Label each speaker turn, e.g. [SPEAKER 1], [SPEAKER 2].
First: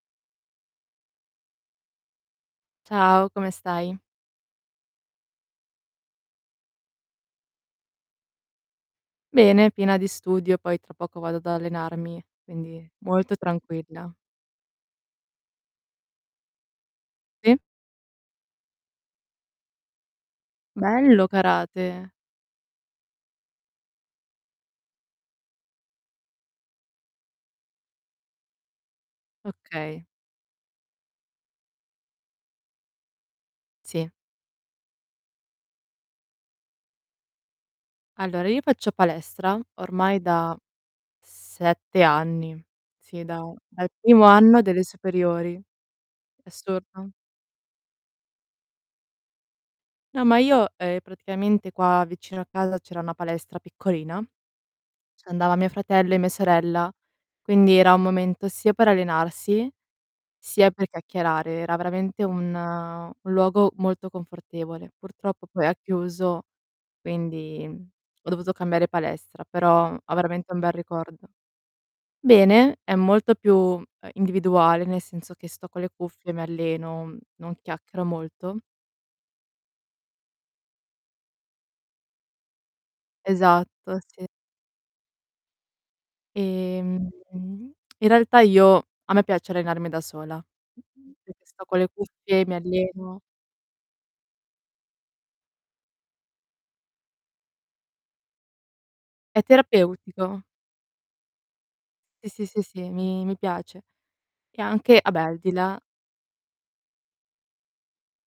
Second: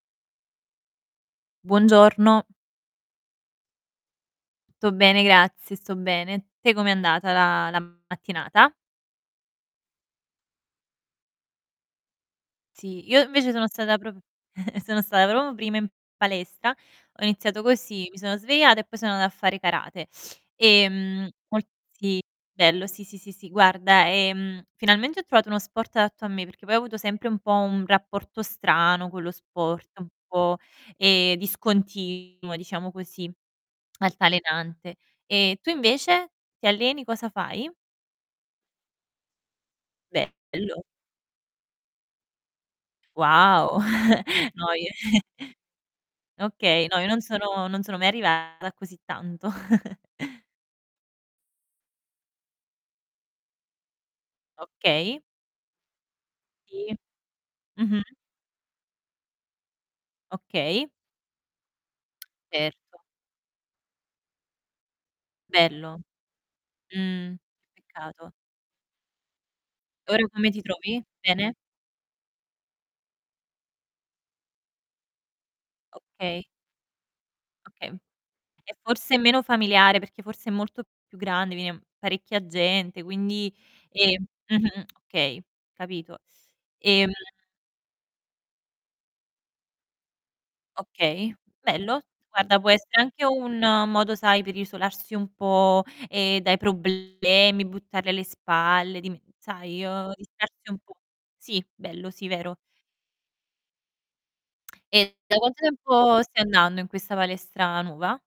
[SPEAKER 1] Buongiorno.
[SPEAKER 2] Ciao, come stai?
[SPEAKER 1] Tutto bene, grazie, sto bene. Te come è andata la la mattinata?
[SPEAKER 2] Bene, piena di studio, poi tra poco vado ad allenarmi, quindi
[SPEAKER 1] Sì, io
[SPEAKER 2] molto
[SPEAKER 1] invece sono stata
[SPEAKER 2] tranquilla.
[SPEAKER 1] prop sono stata proprio prima in palestra, ho
[SPEAKER 2] Sì.
[SPEAKER 1] iniziato così, mi sono svegliata e poi sono andata a fare karate.
[SPEAKER 2] Bello
[SPEAKER 1] Ehm, mol
[SPEAKER 2] karate.
[SPEAKER 1] sì, bello, sì, sì, sì, sì. Guarda, ehm, finalmente ho trovato uno sport adatto a me, perché poi ho avuto sempre un po' un rapporto strano con lo sport,
[SPEAKER 2] Okay.
[SPEAKER 1] un po', ehm, discontinuo, diciamo così,
[SPEAKER 2] Sì.
[SPEAKER 1] altalenante. Ehm, tu invece ti alleni? Cosa fai?
[SPEAKER 2] Allora, io faccio palestra ormai da
[SPEAKER 1] Bello.
[SPEAKER 2] 7 anni. Sì, da
[SPEAKER 1] Wow.
[SPEAKER 2] dal primo anno
[SPEAKER 1] No,
[SPEAKER 2] delle
[SPEAKER 1] io
[SPEAKER 2] superiori. È
[SPEAKER 1] Okay, no, io
[SPEAKER 2] assurdo.
[SPEAKER 1] non sono non sono mai arrivata a così tanto.
[SPEAKER 2] No, ma io ehm, praticamente qua vicino casa c'era una palestra piccolina,
[SPEAKER 1] Okay.
[SPEAKER 2] c'andava mio fratello e mia sorella,
[SPEAKER 1] Sì,
[SPEAKER 2] quindi era un
[SPEAKER 1] mh-mh.
[SPEAKER 2] momento sia per allenarsi sia per
[SPEAKER 1] Okay.
[SPEAKER 2] chiacchierare. Era veramente un
[SPEAKER 1] Certo.
[SPEAKER 2] un luogo molto confortevole. Purtroppo poi ha
[SPEAKER 1] Bello.
[SPEAKER 2] chiuso,
[SPEAKER 1] Mh,
[SPEAKER 2] quindi, mhmm, ho
[SPEAKER 1] peccato.
[SPEAKER 2] dovuto cambiare palestra, però
[SPEAKER 1] E
[SPEAKER 2] ho
[SPEAKER 1] ora come
[SPEAKER 2] veramente un
[SPEAKER 1] ti
[SPEAKER 2] bel
[SPEAKER 1] trovi?
[SPEAKER 2] ricordo.
[SPEAKER 1] Bene?
[SPEAKER 2] Bene, è molto più, ehm, individuale, nel senso che sto con le cuffie, mi
[SPEAKER 1] Okay.
[SPEAKER 2] alleno, non
[SPEAKER 1] Okay.
[SPEAKER 2] chiacchiero molto.
[SPEAKER 1] È forse meno familiare, perché forse è molto più grande, viene parecchia gente, quindi,
[SPEAKER 2] Esatto,
[SPEAKER 1] ehm
[SPEAKER 2] sì.
[SPEAKER 1] mh-mh, okay, capito.
[SPEAKER 2] Ehm,
[SPEAKER 1] Ehm
[SPEAKER 2] in realtà io a me piace allenarmi da sola, uhm,
[SPEAKER 1] Okay,
[SPEAKER 2] perché sto con le
[SPEAKER 1] bello.
[SPEAKER 2] cuffie, mi
[SPEAKER 1] Guarda, può essere
[SPEAKER 2] alleno
[SPEAKER 1] anche un modo, sai, per isolarsi un po', ehm, dai problemi, buttarli alle spalle, dime
[SPEAKER 2] È
[SPEAKER 1] sai, uhm,
[SPEAKER 2] terapeutico.
[SPEAKER 1] distrarsi un po'. Sì, bello, sì,
[SPEAKER 2] Sì, sì,
[SPEAKER 1] vero.
[SPEAKER 2] sì, sì, mi mi piace. E anche ah
[SPEAKER 1] E
[SPEAKER 2] beh,
[SPEAKER 1] da quanto
[SPEAKER 2] aldilà
[SPEAKER 1] tempo stai andando in questa palestra nuova?